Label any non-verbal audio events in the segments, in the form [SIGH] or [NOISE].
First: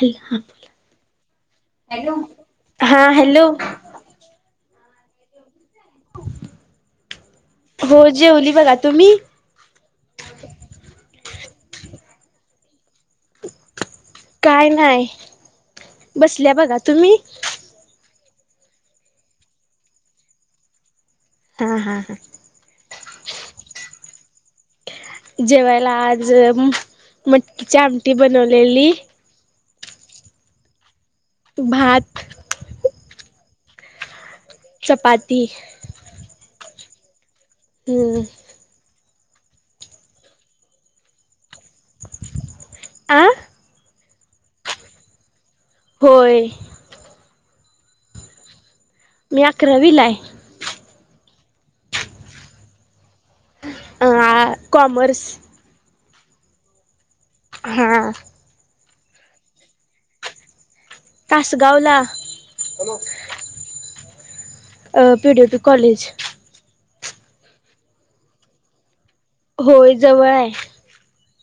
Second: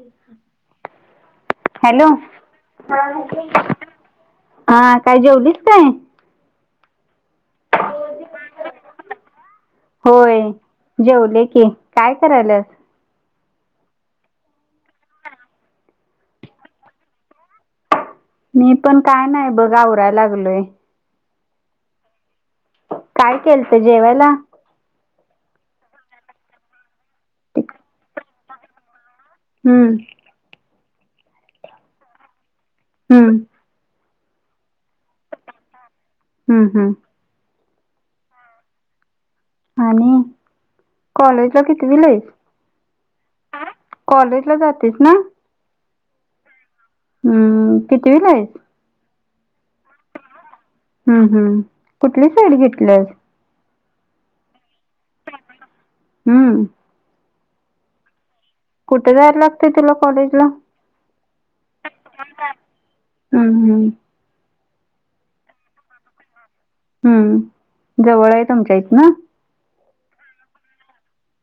Hello हा बोला hello hello हा काय जेवलीस काय हो जेवली बघा तुम्ही होय जेवले की काय करायल्यास काय नाही बसल्या बघा तुम्ही मी पण काय नाय बघ आवराय लागलोय हा-हा-हा काय केलत जेवायला. जेवायला आज मटकीची आमटी बनवलेली. हम्म भात हम्म चपााती हम्म हम् हम्म आणि कॉलेजला कितीविला आहेस. आ कॉलेजला जातेस ना होय हम्म कितवीला आहेस. मी अकरावीला आहे. हम्म हम्म कुठली साईड घितल्यास अ-आ कॉमर्स हम्म हा आ कुठे जायला लागते तुला कॉलेज ला तासगावला हम्म हम्म अ पी डी पी कॉलेज हम्म जवळ आहे तुमच्या इथन होय जवळ आहे.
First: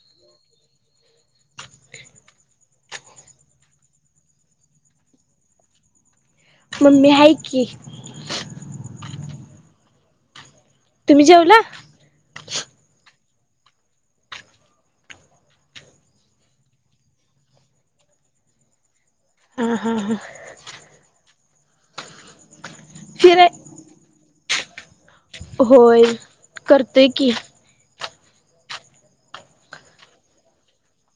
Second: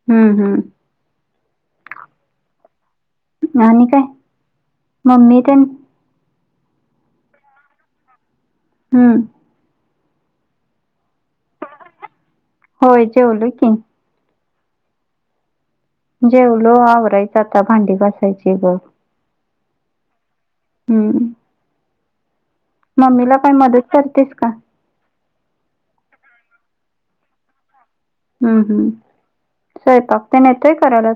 हम्म हम्म आणि काय मम्मी त्यां मम्मी हाय की. हम. तुम्ही जेवला? होय जेवलो की. जेवलो आवरायचं आता भांडी घासायची ग. ह हा हा. हम्. मम्मीला फिराय पण मदत करतेस का? होय करतेय की. हम्म हम्म स्वयंपाक तेन येतय करायला?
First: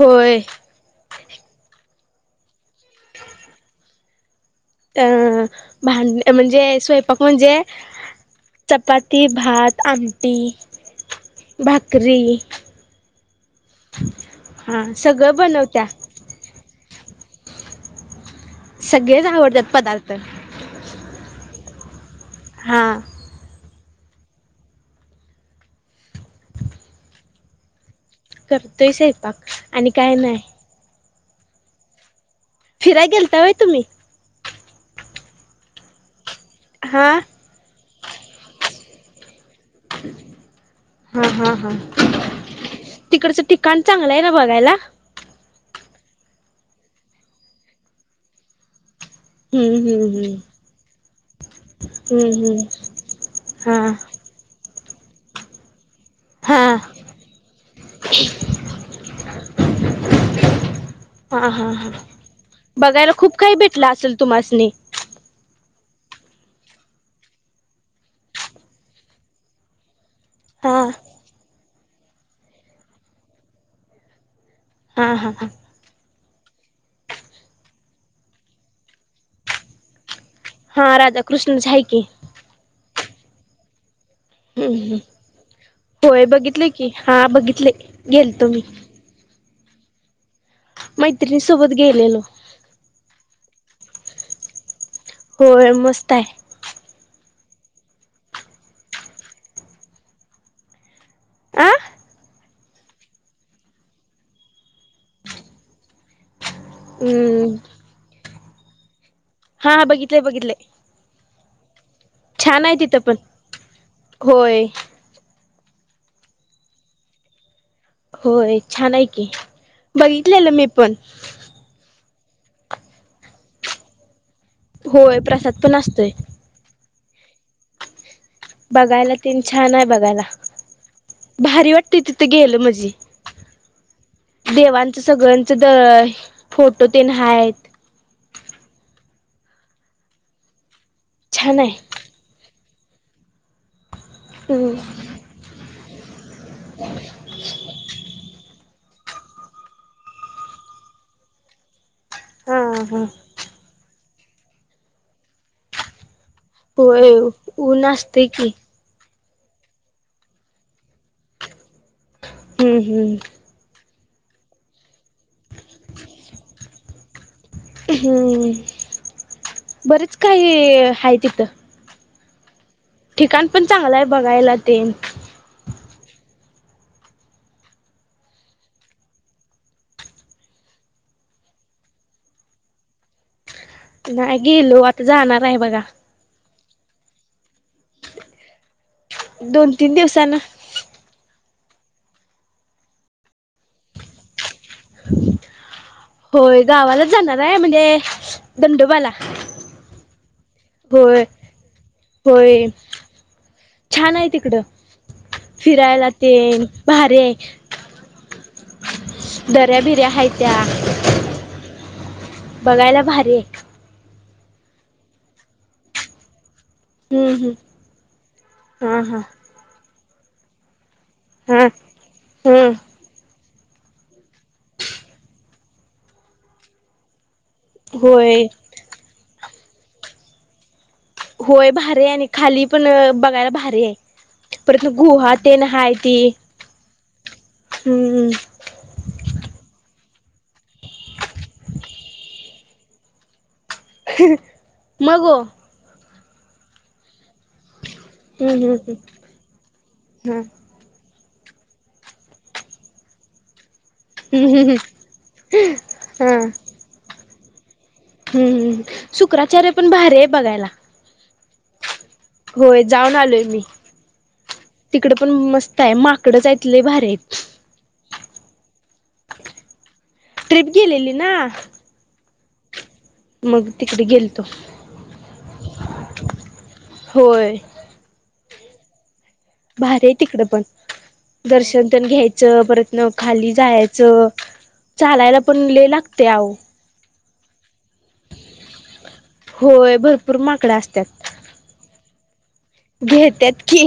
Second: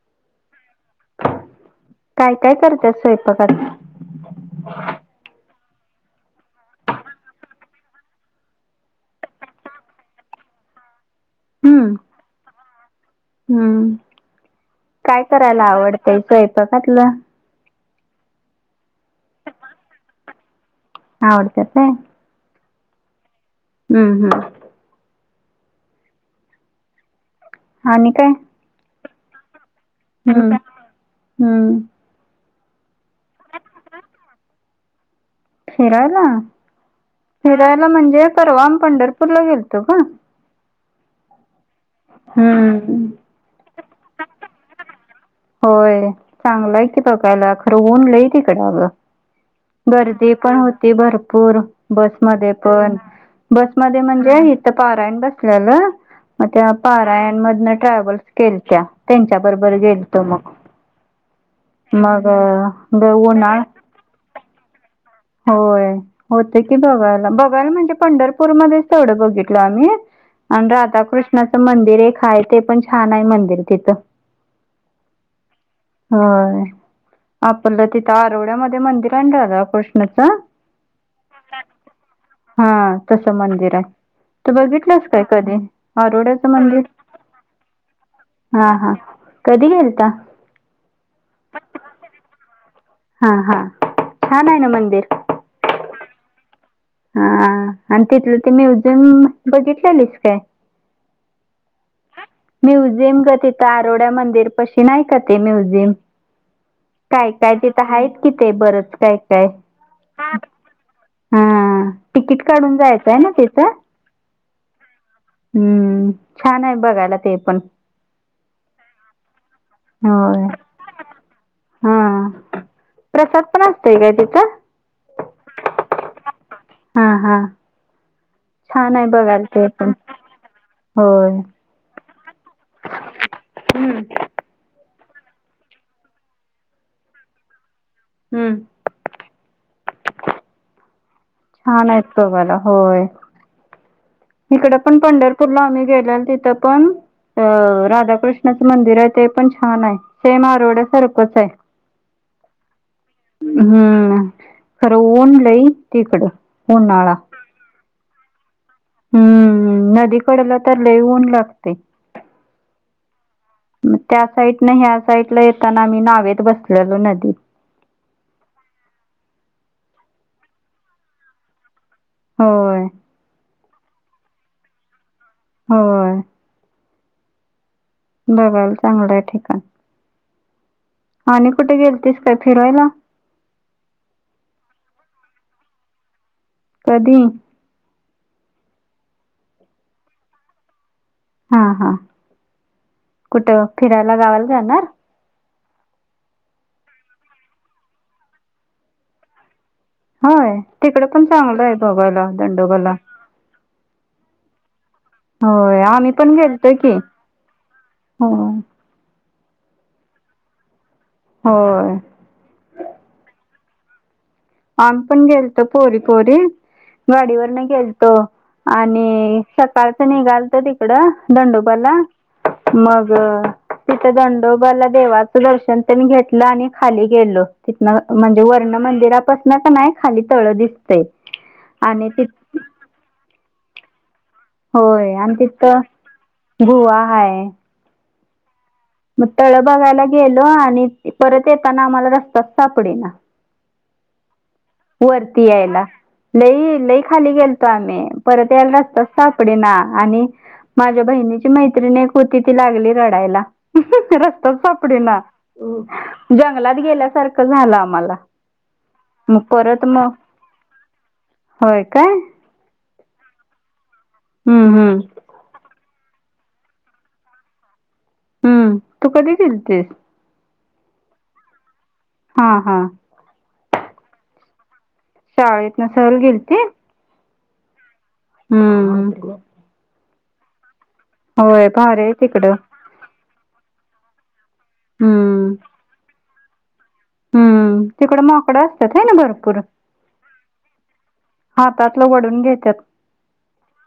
होय. काय काय करत्यास स्वयंपाकात? अं भां म्हणजे स्वयंपाक म्हणजे चपााती, भात, आमटी, हम्म भाकरी. हम्म हा काय सगळं करायला बनवत्या. आवडतय स्वयंपाकातलं? सगळेच आवडतात पदार्थ. आवडते काय. हां. हम्म हम्म. आणि काय? करतोय स्वयंपाक आणि काय नाही. हम. फिरायला गेलता होय तुम्ही? फिरायला, हा फिरायला म्हणजे परवाम पंढरपूर ला गेल तो गं. हा हा हा. हम्म हम्म. चांगलंय ना बघायला? होय चांगलं आहे क बघायला खरं ऊनलं तिकडेगं. हम्म हम्म गर्दी हम्म. पण होती भरपूर हम्म बसमध्ये हम्म पण. हा बसमध्ये म्हणजे इथं पारायण बसलेलं. मग त्या हा पारायण मधन ट्रॅव्हल्स केल त्या त्यांच्या बरोबर गेलतो मग. हा हा हा मग बघायला अ, खूप काही उन्हाळ भेटलं असेल तुमासनी? होय होत की बघायला बघायला म्हणजे पंढरपूरमध्येच तेथवडं बघितल आम्ही. आणि हा राधाकृष्णाचं मंदिर एक आहे ते पण छान आहे मंदिर तिथ. हा हा हा. हो आपलं तिथं आरवड्यामध्ये मंदिर हाय कणी राधा कृष्णाच. हा राधा कृष्णच हाय आहे की. हा तसं मंदिर आहे. त हम्म हम्म बघितलंस काय कधी होय आरोड्याचं बघितले मंदिर? की हा बघितले गेलतो मी हा हा. कधी गेलता? मैत्रिणी सोबत गेलेलो. हा हा छान आहे ना मंदिर? हो मस्तहाय. आणि ते तुला ते म्युझियम बघितलेस काय? आ म्युझियम ग तिथं आरोड्या मंदिर पशी नाही का ते म्युझियम. काय काय हम्म तेथ आहेत कि ते बरंच काय? काय हा बघितले बघितले. हा तिकीट छान आहे काढून तिथं पण जायचंय ना तिथं. होय हम्म छान आहे बघायला ते पण. होय छान आहे की होय. बघितलेलं मी पण. हा प्रसाद पण असतय काय तिचा होय प्रसाद पण असतोय हम हम बघायला तन ते छान आहे पण बघायला होय भारी वाटते तिथे गेलं म्हजी हम्म देव सगळ्यांच द फोटो ते नय आहेत हम्म छान इतो बला होय इकड हम्म पण पंढरपूरला आम्ही गेले तथ पण राधाकृष्ण च मंदिर आहे ते पण छान आहे सेम आरोवड्यासारखंच आहे हम ह हम्म खरवून लई तिकडं होय उन्हाळा ऊन असते की हं नदीकडेला तर लय ऊन लागतय. हं [INAUDIBLE] मग त्या साईडने ह्या साईड येताना आम्ही, नावेत बसलेलो नदीत हं... बरेच काही आहे तिथं. होय. ठिकाण पण चांगलं आहे बघायला ते... होय... बघायला चांगलं आहे ठिकाण. आणि आणि कुठे गेलतीस काय फिरवायला? नाही गेलो आता जाणार आहे. बघा कधी? दोन, तीन दिवसांन हा.. हा.. कुठं..? फिरायला गावाला जाणार? [INAUDIBLE] [UNINTELLIGIBLE] होय गावालाच जाणार आहे. म्हणजे दंडोबाला. होय तिकड होय पण चांगलं आहे. बघायला होय दंडोबाला छान आहे तिकडं होय फिरायला आम्ही ते पण गेलतो की भारी आहे. हो. दर्‍या बिऱ्या आहेत. होय. बघायला भारी आहे. आम्हीपण गेलतो. पोरी पोरी हम्म हम्म गाडीवरन गेलतो.... हा हा आणि सकाळच निघालो.. एकडं हा दंडोबाला..... हम्म मग तिथं दंडोबाला देवाचं दर्शन त्यांनी घेतलं आणि खाली गेलो. तिथन म्हणजे होय वर्ण मंदिरापासन ना खाली तळ दिस... होय भारी आहे. आणि खाली पण बघायला भारी आहे. परत होय गुहा आणि तेन तिथं आहेत. गुहा हाय हं.... मग तळ बघायला गेलो आणि... परत येताना आम्हाला रस्ता सापडेना. ह् [UNINTELLIGIBLE] [INAUDIBLE] वरती यायला लय लय खाली गेलतो आम्ही परत हम्म यायला हम्म रस्ताच सापडेना आणि.... हा माझ्या बहिणी मैत्रिणी होती ती लागली रडायला. रस्ताच हम्म हम्म सापडेना जंगलात गेल्यासारखं झाला आम्हा.... हं शुक्राचार्य पण मग भर आहे बघायला. होय.. काय? होय जाऊन आलोय मी...... हम्म हम्म तिकड पण मस्त. य माकडंच आहेत भारीच. हं तू कधी गेलीस? ट्रिप गेलेली ना... हा हा.. मग तिकडे गेलतो. शाळेत न सहल गेलती? होय.... हं भारी आहे तिकडे पण होय दर्शन भारी तेन आहे तिकडं घ्यायचं... परत न खाली जायचं... चालायला पण लय लागतय आहो हं तिकड माकडं असतात ह ना भरपूर....... होय भरपूर माकडं हातात वडून घेत घेतत की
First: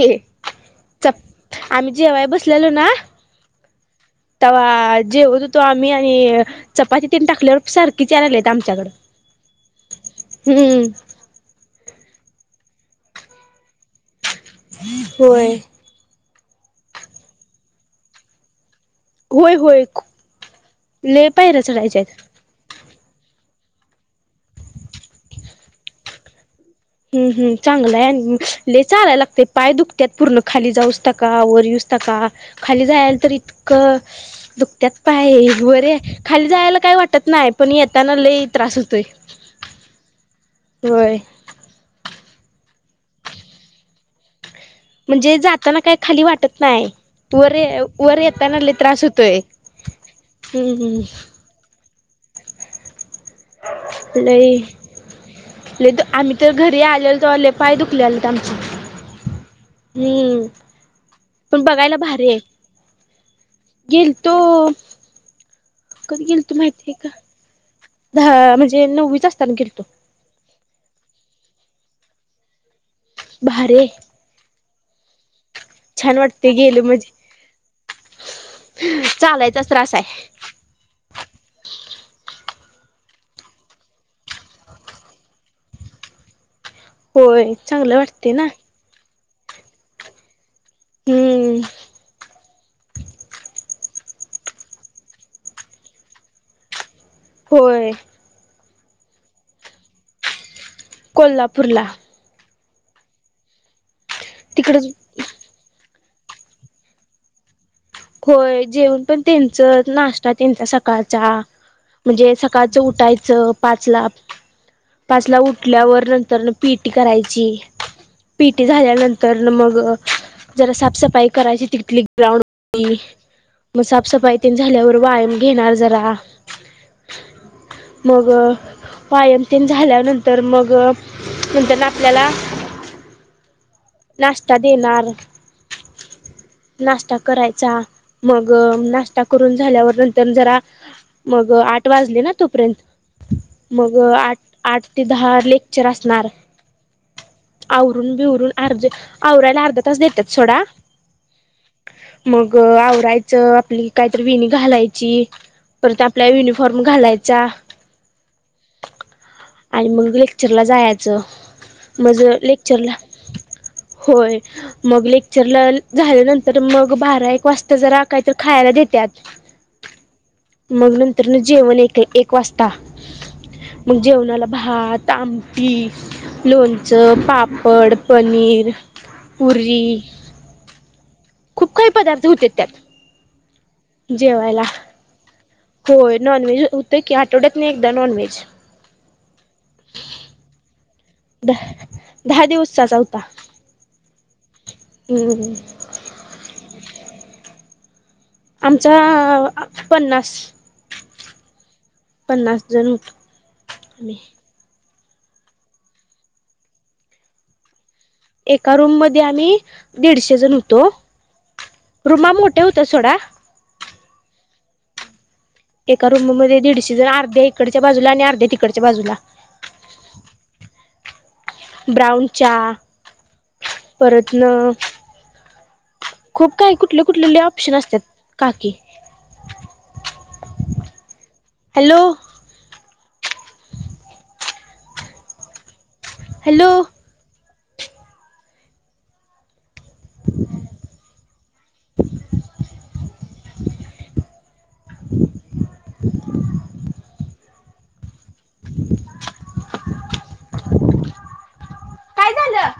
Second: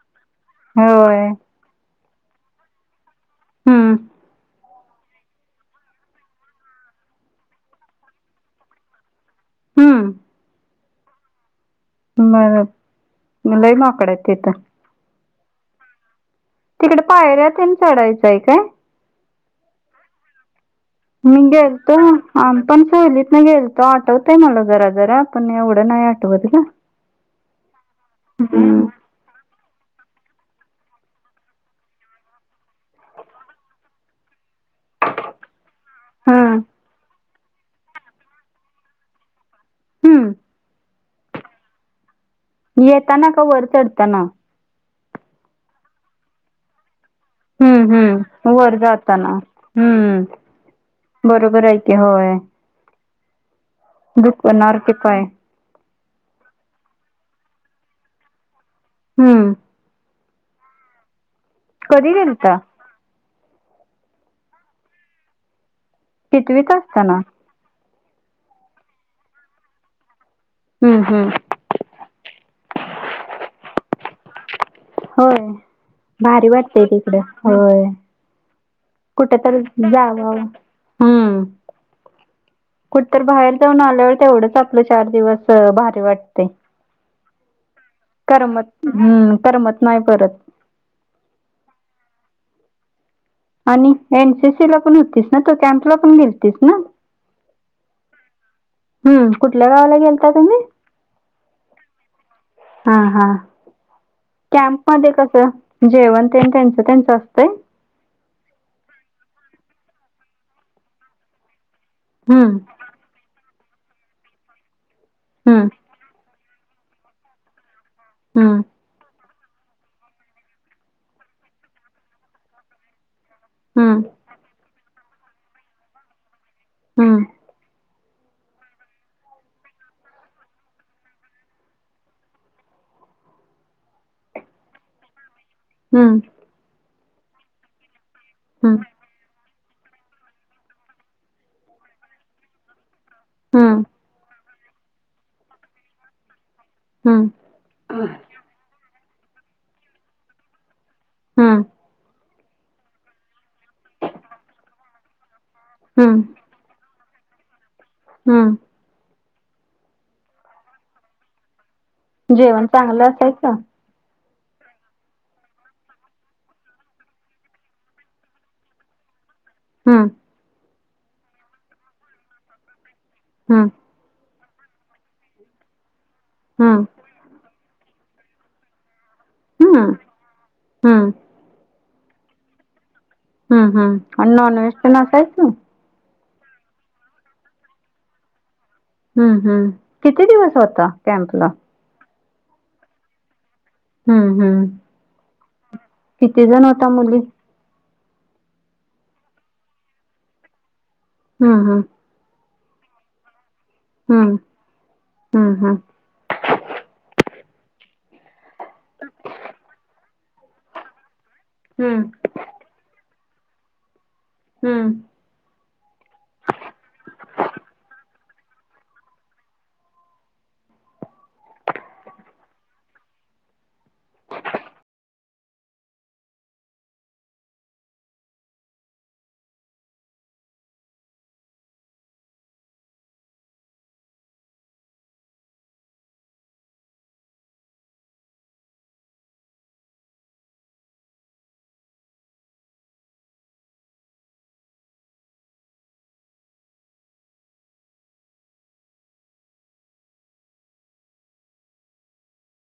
होय चप आम्ही जेव्हाय बसलेलो ना हम्म तवा जेवत होतो आम्ही आणि चपाती तन टाकल्यावर सारखी च आलेल आहेत आमच्याकडं हम्म लाई ना होय तिकडे पायऱ्या त चढायचंय काय होय होयू निंग हल्त आम पण सोलीत मल्त तो आठवतय मला जरा जरा पण एवढं नाही आठवत का हम् हम् चांगलाय चालायला लागते पाय दुखत पूर्ण खाली जाऊच टका वर येऊस टका खाली जायला तर इतकं दुकत्यात पाय वर खाली हम्म जायला काही वाटत नाही पण येताना लई त्रास होतोय हम्म हो येताना का वर चढताना म्हणजे जाताना काय खाली वाटत नाही वर हम्म वर हम्म येताना लय वर त्रास जाताना होतोय. हम् हम्म हम्म बरोबर आहे क होय दुःखणारार टि पाय ल त आम्ही तर घरी आलेो तरले पाय दुखले आले तर आमचे हम्म हम्म पण बघायला कधी भारी आहे गेलता? जल तो कधी गेल तू कितवीत माहिती आहे का असताना? दहा म्हणजे नववीच असताना गेल तो हम्म हम्म बरे होय भारी गेलं वाटतेय म्हणजे तिकडं होय कुठ तर चालायचा त्रास जाव आहे हम्म कुठ तर बाहेर जाऊन आल्यावर तेवढंच आपलं चार दिवस भारी वाटते होय चांगलं वाटते ना करमत हम्म करमत नाही परत हम्म आणि एनसीसी ला पण होतीस ना तू कॅम्पला पण गेतीस ना होय हम्म कुठल्या गावाला गेलता तुम्ही को्हापुरला हा हा तिकडच कॅम्प म कस? जेवण ते त्यांचं त्यांचं असतंय. होय जेवण पण त्यांच नाश्ता त्यांचा सकाळचा म्हणजे हम्म. सकाळचं उठायचं पाचला पाचला हम्म. उठल्यावर नंतर पीटी करायची हम्म. पीटी झाल्यानंतर तर मग जरा साफसफाई करायची तिथली ग्राउंड मग साफसफाई झाल्यावर वायाम घेणार जरा हम. मग पायमतीन झाल्यानंतर मग नंतर आपल्याला [INAUDIBLE] नाश्ता देणार. हम्म. नाश्ता करायचा मग हम्म. नाश्ता कर. रून झाल्यावर नंतर जरा मग आठ वाजले ना तोपर्यंत हम्म. मग आठ आठ ते दहा लेक्चर असणार. हम्म. आवरून बिवरून अर्ध आवरायला अर्धा तास भेटत्यात सोडा. हा. मग आवरायचं आपली कायतरी विणी घालायची. परत हम्म. आपला युनिफॉर्म घालायचा. हम्म. आणि मग लेक्चरला जायचं मग जेवण लेक्चरला चांगलं असायचं? होय मग लेक्चरला झाल्यानंतर मग बारा एक वाजता जरा काय तर खायाय दे. त्यात हम्. मग नंतर जेवण एक एक वाजता हम्म. मग जेवणाला भात, आमटी, हम्म. लोणचं, पापड, पनीर हम्म पुरी. हम्म खूप काही पदार्थ होते त्यात हम्म हम् आणि नॉन व्हेज तर असायच. हो नॉनव्हेज होत की आठवड्यातन एकदा नॉनव्हेज हम्म हम्म किती दिवस होता कॅम्पला द दहा दिवसाचा होता. हम्म हम्म. ह ह. किती जण होता मुली आमच्या अ पन्नास. हम् हम् पन्नास जन होतो ह. हा हा. एका रूम मध्ये आम्ही दीडशे जण होतो. हम्म रुमा मोठ्या हुत्या सोडा. हम. एका रूम मध्ये दीडशे जण अर्ध्या इकडच्या बाजूला आणि अर्ध्या तिकडच्या बाजूला हम. ब्राऊन च्या परत न खूप काही कुठले कुठले लई ऑप्शन असत्यात काकी हॅलो. हॅलो. हॅलो आवाज येत नाही. [INAUDIBLE] काय झालं?